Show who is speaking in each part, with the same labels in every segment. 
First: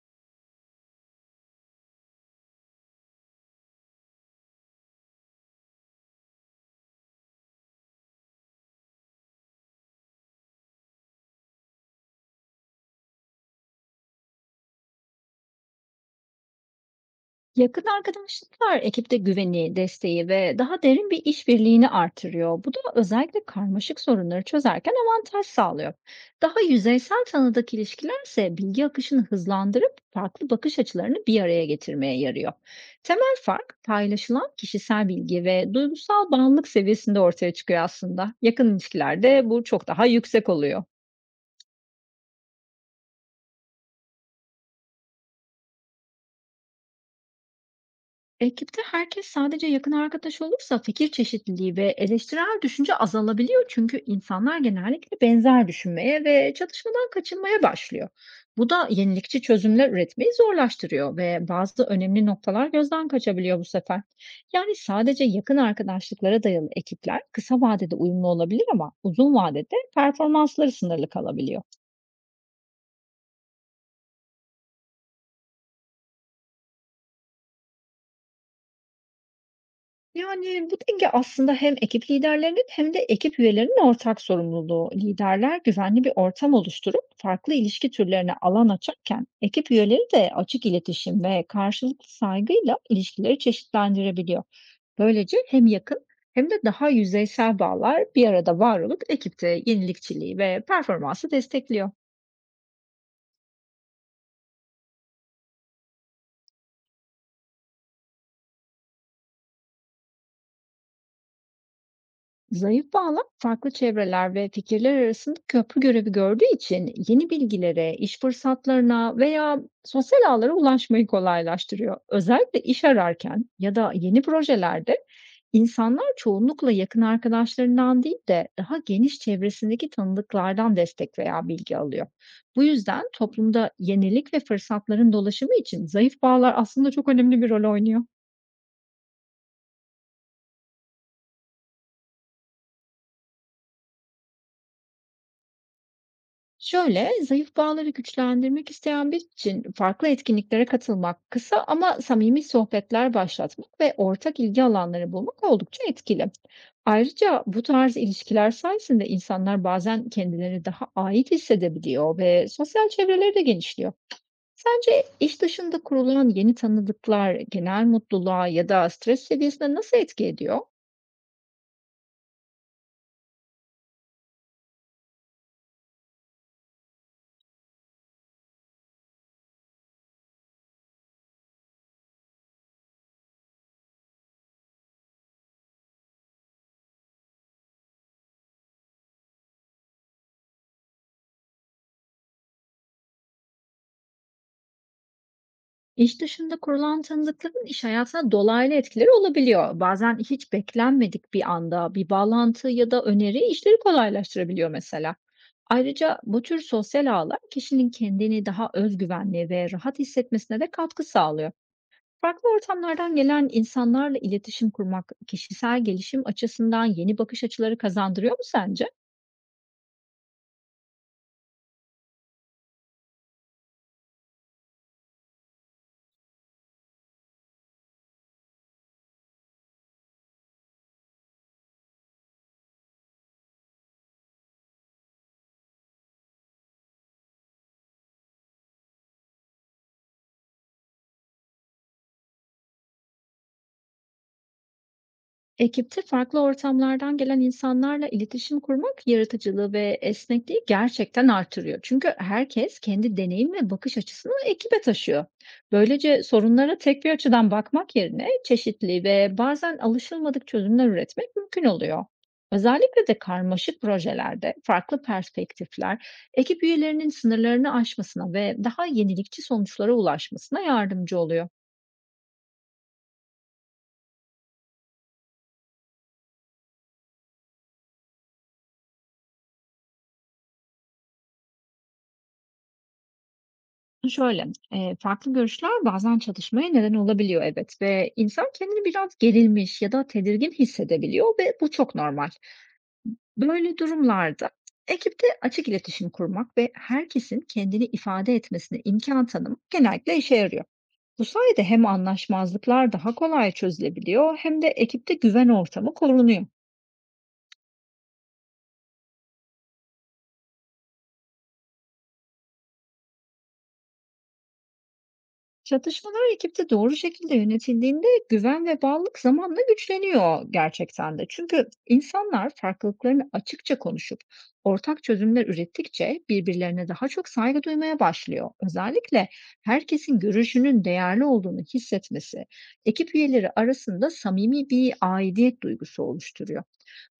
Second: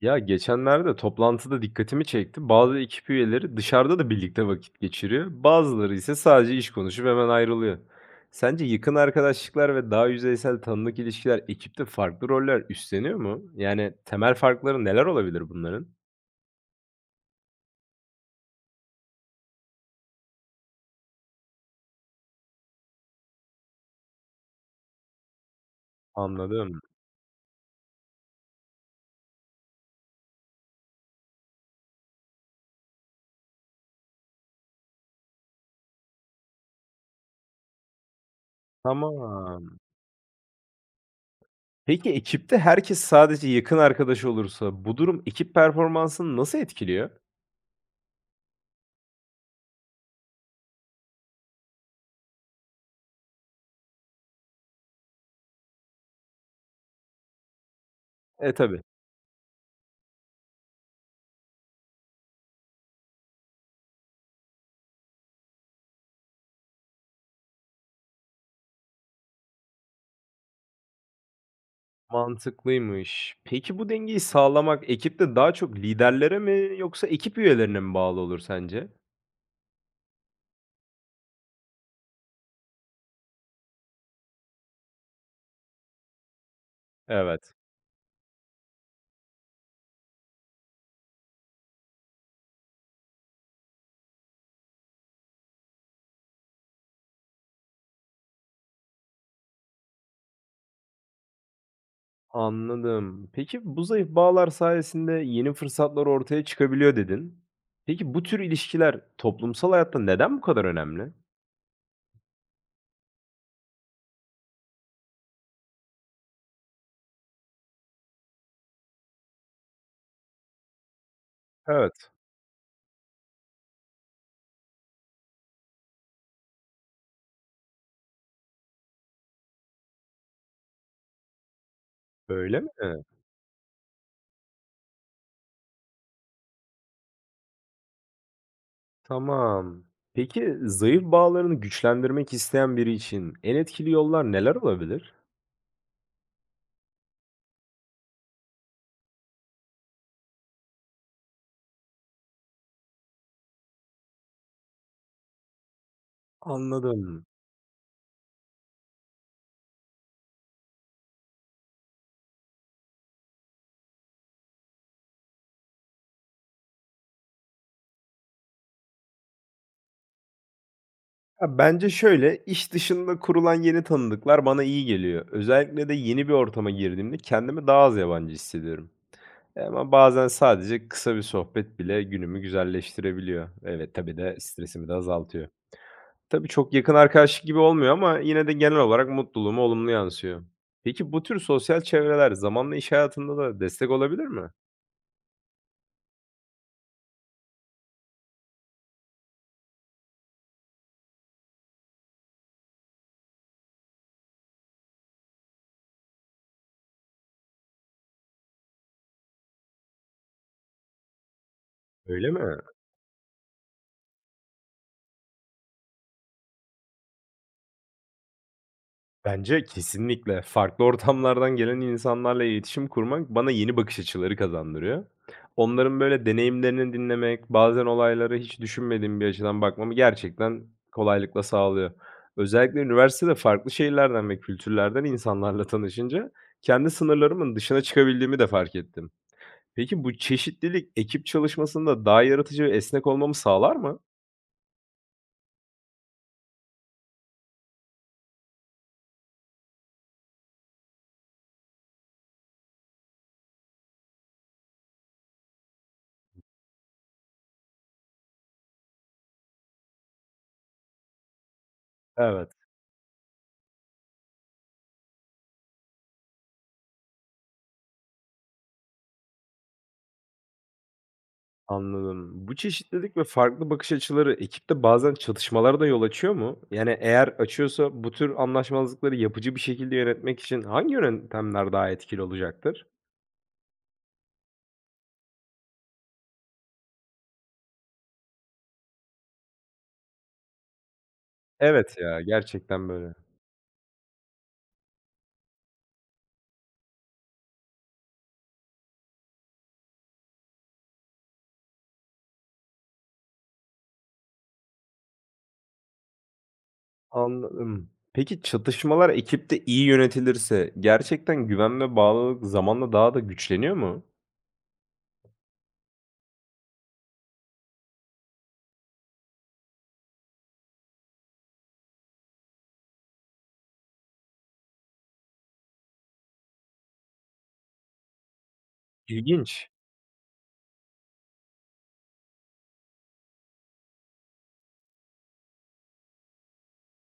Speaker 1: Ya, geçenlerde toplantıda dikkatimi çekti. Bazı ekip üyeleri dışarıda da birlikte vakit geçiriyor. Bazıları ise sadece iş konuşup hemen ayrılıyor. Sence yakın arkadaşlıklar ve daha yüzeysel tanıdık ilişkiler ekipte farklı roller üstleniyor mu? Yani temel farkları neler olabilir bunların?
Speaker 2: Yakın arkadaşlıklar ekipte güveni, desteği ve daha derin bir işbirliğini artırıyor. Bu da özellikle karmaşık sorunları çözerken avantaj sağlıyor. Daha
Speaker 1: Anladım.
Speaker 2: yüzeysel tanıdık ilişkilerse bilgi akışını hızlandırıp farklı bakış açılarını bir araya getirmeye yarıyor. Temel fark paylaşılan kişisel bilgi ve duygusal bağımlılık seviyesinde ortaya çıkıyor aslında. Yakın ilişkilerde bu
Speaker 1: Tamam.
Speaker 2: çok daha yüksek oluyor.
Speaker 1: Peki ekipte herkes sadece yakın arkadaş olursa bu durum ekip performansını nasıl etkiliyor?
Speaker 2: Ekipte herkes sadece yakın arkadaş olursa fikir çeşitliliği ve eleştirel düşünce azalabiliyor, çünkü insanlar genellikle benzer düşünmeye ve çatışmadan kaçınmaya başlıyor.
Speaker 1: E,
Speaker 2: Bu
Speaker 1: tabii.
Speaker 2: da yenilikçi çözümler üretmeyi zorlaştırıyor ve bazı önemli noktalar gözden kaçabiliyor bu sefer. Yani sadece yakın arkadaşlıklara dayalı ekipler kısa vadede uyumlu olabilir, ama uzun vadede performansları sınırlı kalabiliyor.
Speaker 1: Mantıklıymış. Peki bu dengeyi sağlamak ekipte daha çok liderlere mi yoksa ekip üyelerine mi bağlı olur sence?
Speaker 2: Yani, bu denge aslında hem ekip liderlerinin hem de ekip üyelerinin ortak sorumluluğu. Liderler güvenli bir ortam oluşturup
Speaker 1: Evet.
Speaker 2: farklı ilişki türlerine alan açarken, ekip üyeleri de açık iletişim ve karşılıklı saygıyla ilişkileri çeşitlendirebiliyor. Böylece hem yakın hem de daha yüzeysel bağlar bir arada var olup ekipte yenilikçiliği ve performansı destekliyor.
Speaker 1: Anladım. Peki bu zayıf bağlar sayesinde yeni fırsatlar ortaya çıkabiliyor dedin. Peki bu tür ilişkiler toplumsal hayatta neden bu kadar önemli?
Speaker 2: Zayıf bağlar farklı çevreler ve fikirler arasında köprü görevi gördüğü için yeni bilgilere, iş fırsatlarına veya sosyal ağlara ulaşmayı kolaylaştırıyor.
Speaker 1: Evet.
Speaker 2: Özellikle iş ararken ya da yeni projelerde insanlar çoğunlukla yakın arkadaşlarından değil de daha geniş çevresindeki tanıdıklardan destek veya bilgi alıyor.
Speaker 1: Öyle
Speaker 2: Bu
Speaker 1: mi?
Speaker 2: yüzden toplumda yenilik ve fırsatların dolaşımı için zayıf bağlar aslında çok önemli bir rol oynuyor.
Speaker 1: Tamam. Peki zayıf bağlarını güçlendirmek isteyen biri için en etkili yollar neler olabilir?
Speaker 2: Şöyle, zayıf bağları güçlendirmek isteyen bir için farklı etkinliklere katılmak, kısa ama samimi sohbetler başlatmak ve ortak ilgi alanları bulmak oldukça etkili.
Speaker 1: Anladım.
Speaker 2: Ayrıca bu tarz ilişkiler sayesinde insanlar bazen kendileri daha ait hissedebiliyor ve sosyal çevreleri de genişliyor. Sence iş dışında kurulan yeni tanıdıklar genel mutluluğa ya da stres seviyesine nasıl etki ediyor?
Speaker 1: Ya, bence şöyle, iş dışında kurulan yeni tanıdıklar bana iyi geliyor. Özellikle de yeni bir ortama girdiğimde kendimi daha az yabancı hissediyorum. E, ama bazen sadece kısa bir sohbet bile günümü güzelleştirebiliyor. Evet, tabii de stresimi de azaltıyor. Tabii çok yakın arkadaşlık gibi olmuyor ama yine de genel olarak mutluluğuma olumlu yansıyor. Peki bu tür sosyal çevreler zamanla iş hayatında da destek olabilir mi?
Speaker 2: İş dışında kurulan tanıdıkların iş hayatına dolaylı etkileri olabiliyor. Bazen hiç beklenmedik bir anda bir bağlantı ya da öneri işleri kolaylaştırabiliyor mesela. Ayrıca bu tür sosyal ağlar kişinin kendini daha özgüvenli ve rahat hissetmesine de katkı sağlıyor.
Speaker 1: Öyle
Speaker 2: Farklı
Speaker 1: mi?
Speaker 2: ortamlardan gelen insanlarla iletişim kurmak kişisel gelişim açısından yeni bakış açıları kazandırıyor mu sence?
Speaker 1: Bence kesinlikle. Farklı ortamlardan gelen insanlarla iletişim kurmak bana yeni bakış açıları kazandırıyor. Onların böyle deneyimlerini dinlemek, bazen olaylara hiç düşünmediğim bir açıdan bakmamı gerçekten kolaylıkla sağlıyor. Özellikle üniversitede farklı şehirlerden ve kültürlerden insanlarla tanışınca kendi sınırlarımın dışına çıkabildiğimi de fark ettim. Peki bu çeşitlilik ekip çalışmasında daha yaratıcı ve esnek olmamı sağlar mı?
Speaker 2: Ekipte farklı ortamlardan gelen insanlarla iletişim kurmak yaratıcılığı ve esnekliği gerçekten artırıyor. Çünkü herkes kendi deneyim ve bakış açısını ekibe taşıyor. Böylece sorunlara tek bir açıdan bakmak yerine çeşitli ve bazen alışılmadık çözümler üretmek mümkün oluyor.
Speaker 1: Evet.
Speaker 2: Özellikle de karmaşık projelerde farklı perspektifler ekip üyelerinin sınırlarını aşmasına ve daha yenilikçi sonuçlara ulaşmasına yardımcı oluyor.
Speaker 1: Anladım. Bu çeşitlilik ve farklı bakış açıları ekipte bazen çatışmalara da yol açıyor mu? Yani eğer açıyorsa bu tür anlaşmazlıkları yapıcı bir şekilde yönetmek için hangi yöntemler daha etkili olacaktır?
Speaker 2: Şöyle, farklı görüşler bazen çatışmaya neden olabiliyor, evet, ve insan kendini biraz gerilmiş ya da tedirgin hissedebiliyor ve bu çok
Speaker 1: Evet ya,
Speaker 2: normal.
Speaker 1: gerçekten böyle.
Speaker 2: Böyle durumlarda ekipte açık iletişim kurmak ve herkesin kendini ifade etmesine imkan tanımak genellikle işe yarıyor. Bu sayede hem anlaşmazlıklar daha kolay çözülebiliyor hem de ekipte güven ortamı korunuyor.
Speaker 1: Anladım. Peki çatışmalar ekipte iyi yönetilirse gerçekten güven ve bağlılık zamanla daha da güçleniyor mu?
Speaker 2: Çatışmalar ekipte doğru şekilde yönetildiğinde güven ve bağlılık zamanla güçleniyor gerçekten de. Çünkü insanlar farklılıklarını açıkça konuşup ortak çözümler ürettikçe birbirlerine daha çok saygı duymaya başlıyor. Özellikle
Speaker 1: İlginç.
Speaker 2: herkesin görüşünün değerli olduğunu hissetmesi ekip üyeleri arasında samimi bir aidiyet duygusu oluşturuyor.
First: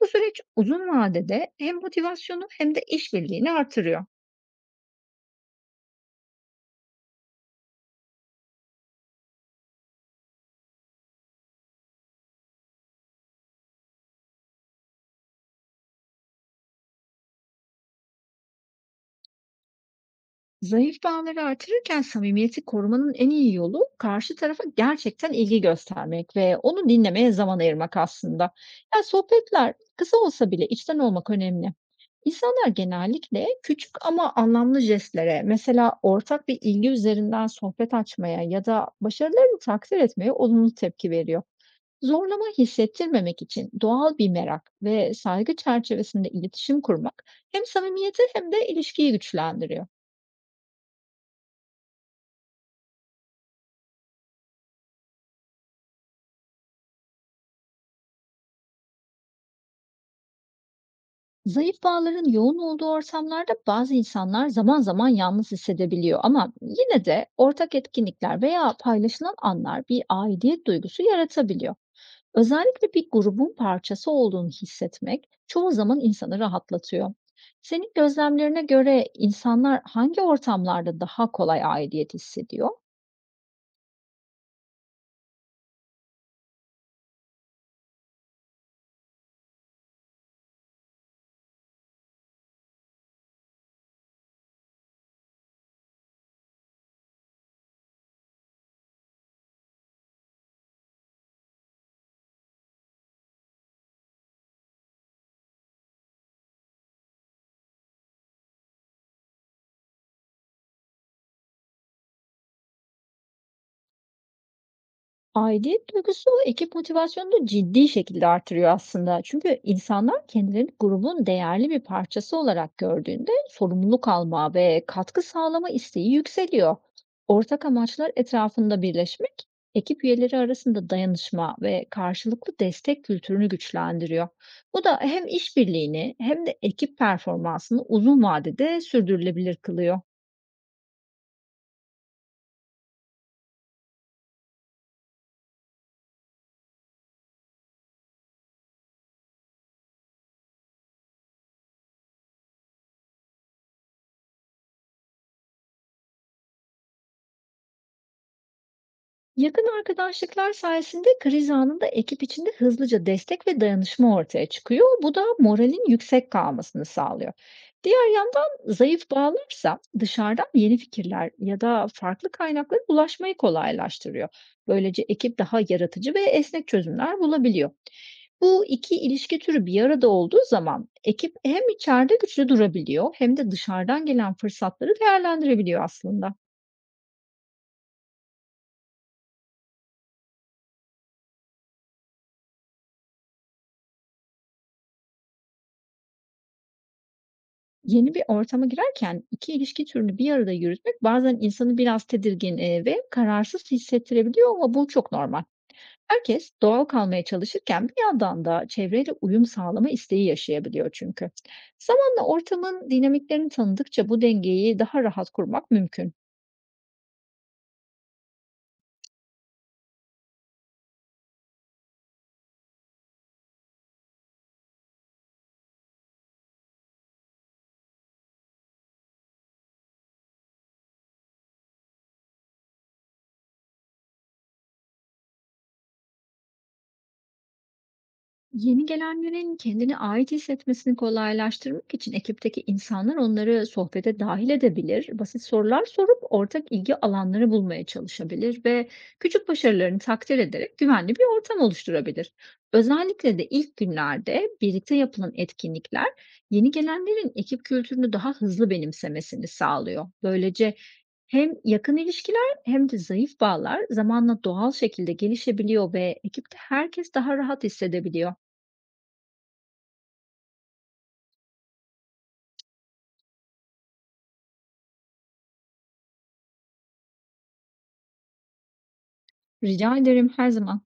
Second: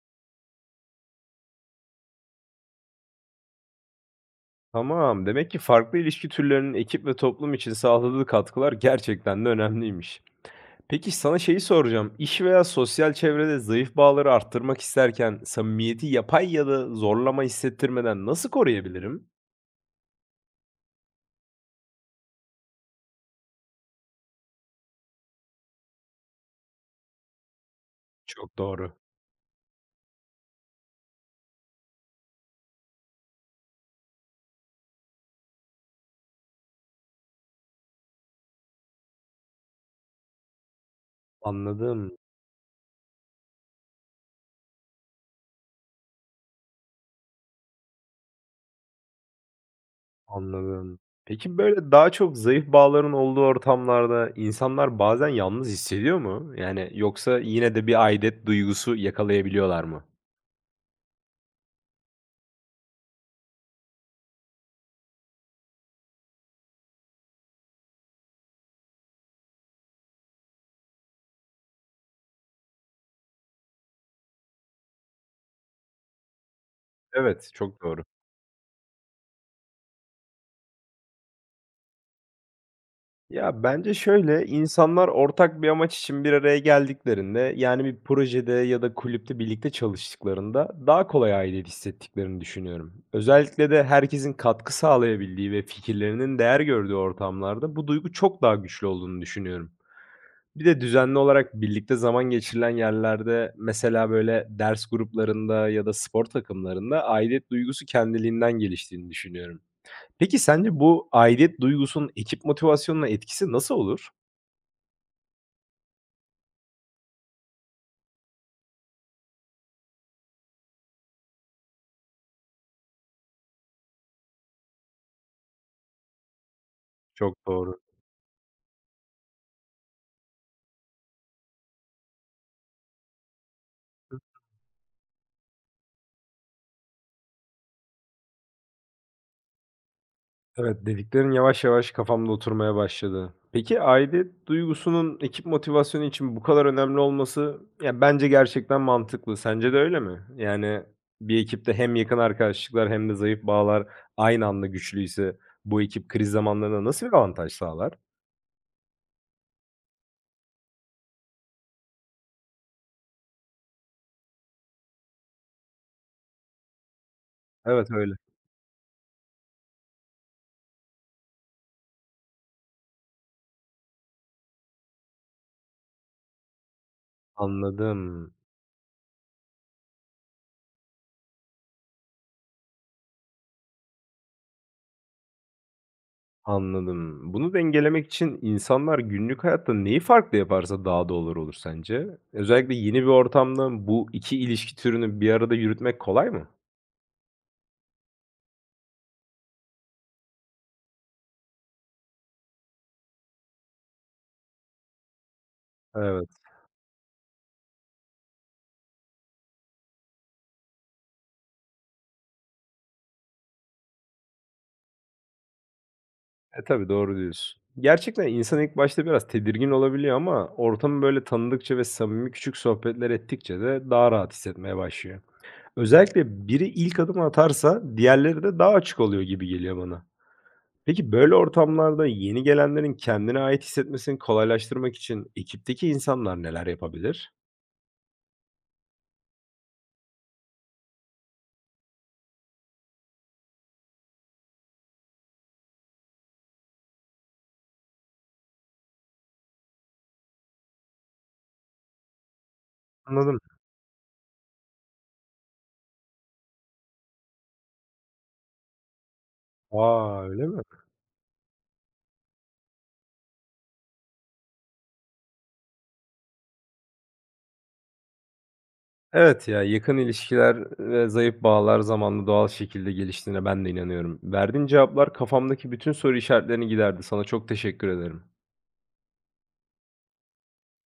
Speaker 2: Bu süreç uzun vadede hem motivasyonu hem de işbirliğini artırıyor.
Speaker 1: Tamam. Demek ki farklı ilişki türlerinin ekip ve toplum için sağladığı katkılar gerçekten de önemliymiş. Peki sana şeyi soracağım. İş veya sosyal çevrede zayıf bağları arttırmak isterken samimiyeti yapay ya da zorlama hissettirmeden nasıl koruyabilirim?
Speaker 2: Zayıf bağları artırırken samimiyeti korumanın en iyi yolu karşı tarafa gerçekten ilgi göstermek ve onu dinlemeye zaman ayırmak aslında.
Speaker 1: Çok doğru.
Speaker 2: Yani sohbetler kısa olsa bile içten olmak önemli. İnsanlar genellikle küçük ama anlamlı jestlere, mesela ortak bir ilgi üzerinden sohbet açmaya ya da başarılarını takdir etmeye olumlu tepki veriyor.
Speaker 1: Anladım,
Speaker 2: Zorlama hissettirmemek için doğal bir merak ve saygı çerçevesinde iletişim kurmak hem samimiyeti hem de ilişkiyi güçlendiriyor.
Speaker 1: anladım. Peki böyle daha çok zayıf bağların olduğu ortamlarda insanlar bazen yalnız hissediyor mu? Yani yoksa yine de bir aidet duygusu yakalayabiliyorlar mı?
Speaker 2: Zayıf bağların yoğun olduğu ortamlarda bazı insanlar zaman zaman yalnız hissedebiliyor, ama yine de ortak etkinlikler veya paylaşılan anlar bir aidiyet duygusu yaratabiliyor. Özellikle bir grubun parçası olduğunu hissetmek çoğu zaman insanı rahatlatıyor.
Speaker 1: Evet, çok
Speaker 2: Senin
Speaker 1: doğru.
Speaker 2: gözlemlerine göre insanlar hangi ortamlarda daha kolay aidiyet hissediyor?
Speaker 1: Ya, bence şöyle, insanlar ortak bir amaç için bir araya geldiklerinde, yani, bir projede ya da kulüpte birlikte çalıştıklarında daha kolay aidiyet hissettiklerini düşünüyorum. Özellikle de herkesin katkı sağlayabildiği ve fikirlerinin değer gördüğü ortamlarda bu duygu çok daha güçlü olduğunu düşünüyorum. Bir de düzenli olarak birlikte zaman geçirilen yerlerde, mesela, böyle, ders gruplarında ya da spor takımlarında aidiyet duygusu kendiliğinden geliştiğini düşünüyorum. Peki sence bu aidiyet duygusunun ekip motivasyonuna etkisi nasıl olur?
Speaker 2: Aidiyet duygusu ekip motivasyonunu ciddi şekilde artırıyor aslında. Çünkü insanlar kendilerini grubun değerli bir parçası olarak gördüğünde sorumluluk alma ve katkı sağlama isteği yükseliyor.
Speaker 1: Çok
Speaker 2: Ortak
Speaker 1: doğru.
Speaker 2: amaçlar etrafında birleşmek, ekip üyeleri arasında dayanışma ve karşılıklı destek kültürünü güçlendiriyor. Bu da hem işbirliğini hem de ekip performansını uzun vadede sürdürülebilir kılıyor.
Speaker 1: Evet, dediklerin yavaş yavaş kafamda oturmaya başladı. Peki aidiyet duygusunun ekip motivasyonu için bu kadar önemli olması ya bence gerçekten mantıklı. Sence de öyle mi? Yani bir ekipte hem yakın arkadaşlıklar hem de zayıf bağlar aynı anda güçlüyse bu ekip kriz zamanlarında nasıl bir avantaj sağlar?
Speaker 2: Yakın arkadaşlıklar sayesinde kriz anında ekip içinde hızlıca destek ve dayanışma ortaya çıkıyor. Bu da moralin yüksek kalmasını sağlıyor.
Speaker 1: Evet öyle.
Speaker 2: Diğer yandan zayıf bağlarsa dışarıdan yeni fikirler ya da farklı kaynaklara ulaşmayı kolaylaştırıyor. Böylece ekip daha yaratıcı ve esnek çözümler bulabiliyor.
Speaker 1: Anladım.
Speaker 2: Bu iki ilişki türü bir arada olduğu zaman ekip hem içeride güçlü durabiliyor hem de dışarıdan gelen fırsatları değerlendirebiliyor aslında.
Speaker 1: Anladım. Bunu dengelemek için insanlar günlük hayatta neyi farklı yaparsa daha doğru olur sence? Özellikle yeni bir ortamda bu 2 ilişki türünü bir arada yürütmek kolay mı?
Speaker 2: Yeni bir ortama girerken 2 ilişki türünü bir arada yürütmek bazen insanı biraz tedirgin, ve kararsız hissettirebiliyor, ama bu çok normal.
Speaker 1: Evet.
Speaker 2: Herkes doğal kalmaya çalışırken bir yandan da çevreyle uyum sağlama isteği yaşayabiliyor çünkü. Zamanla ortamın dinamiklerini tanıdıkça bu dengeyi daha rahat kurmak mümkün.
Speaker 1: E, tabii doğru diyorsun. Gerçekten insan ilk başta biraz tedirgin olabiliyor ama ortamı böyle tanıdıkça ve samimi küçük sohbetler ettikçe de daha rahat hissetmeye başlıyor. Özellikle biri ilk adımı atarsa diğerleri de daha açık oluyor gibi geliyor bana. Peki böyle ortamlarda yeni gelenlerin kendine ait hissetmesini kolaylaştırmak için ekipteki insanlar neler yapabilir?
Speaker 2: Yeni gelenlerin kendini ait hissetmesini kolaylaştırmak için ekipteki insanlar onları sohbete dahil edebilir, basit sorular sorup ortak ilgi alanları bulmaya çalışabilir ve küçük başarılarını takdir ederek güvenli bir ortam oluşturabilir. Özellikle
Speaker 1: Anladım.
Speaker 2: de ilk günlerde birlikte yapılan etkinlikler yeni gelenlerin ekip kültürünü daha hızlı benimsemesini sağlıyor.
Speaker 1: Aa öyle mi?
Speaker 2: Böylece hem yakın ilişkiler hem de zayıf bağlar zamanla doğal şekilde gelişebiliyor ve ekipte herkes daha rahat hissedebiliyor.
Speaker 1: Evet ya, yakın ilişkiler ve zayıf bağlar zamanla doğal şekilde geliştiğine ben de inanıyorum. Verdiğin cevaplar kafamdaki bütün soru işaretlerini giderdi. Sana çok teşekkür ederim.
Speaker 2: Rica ederim, her zaman.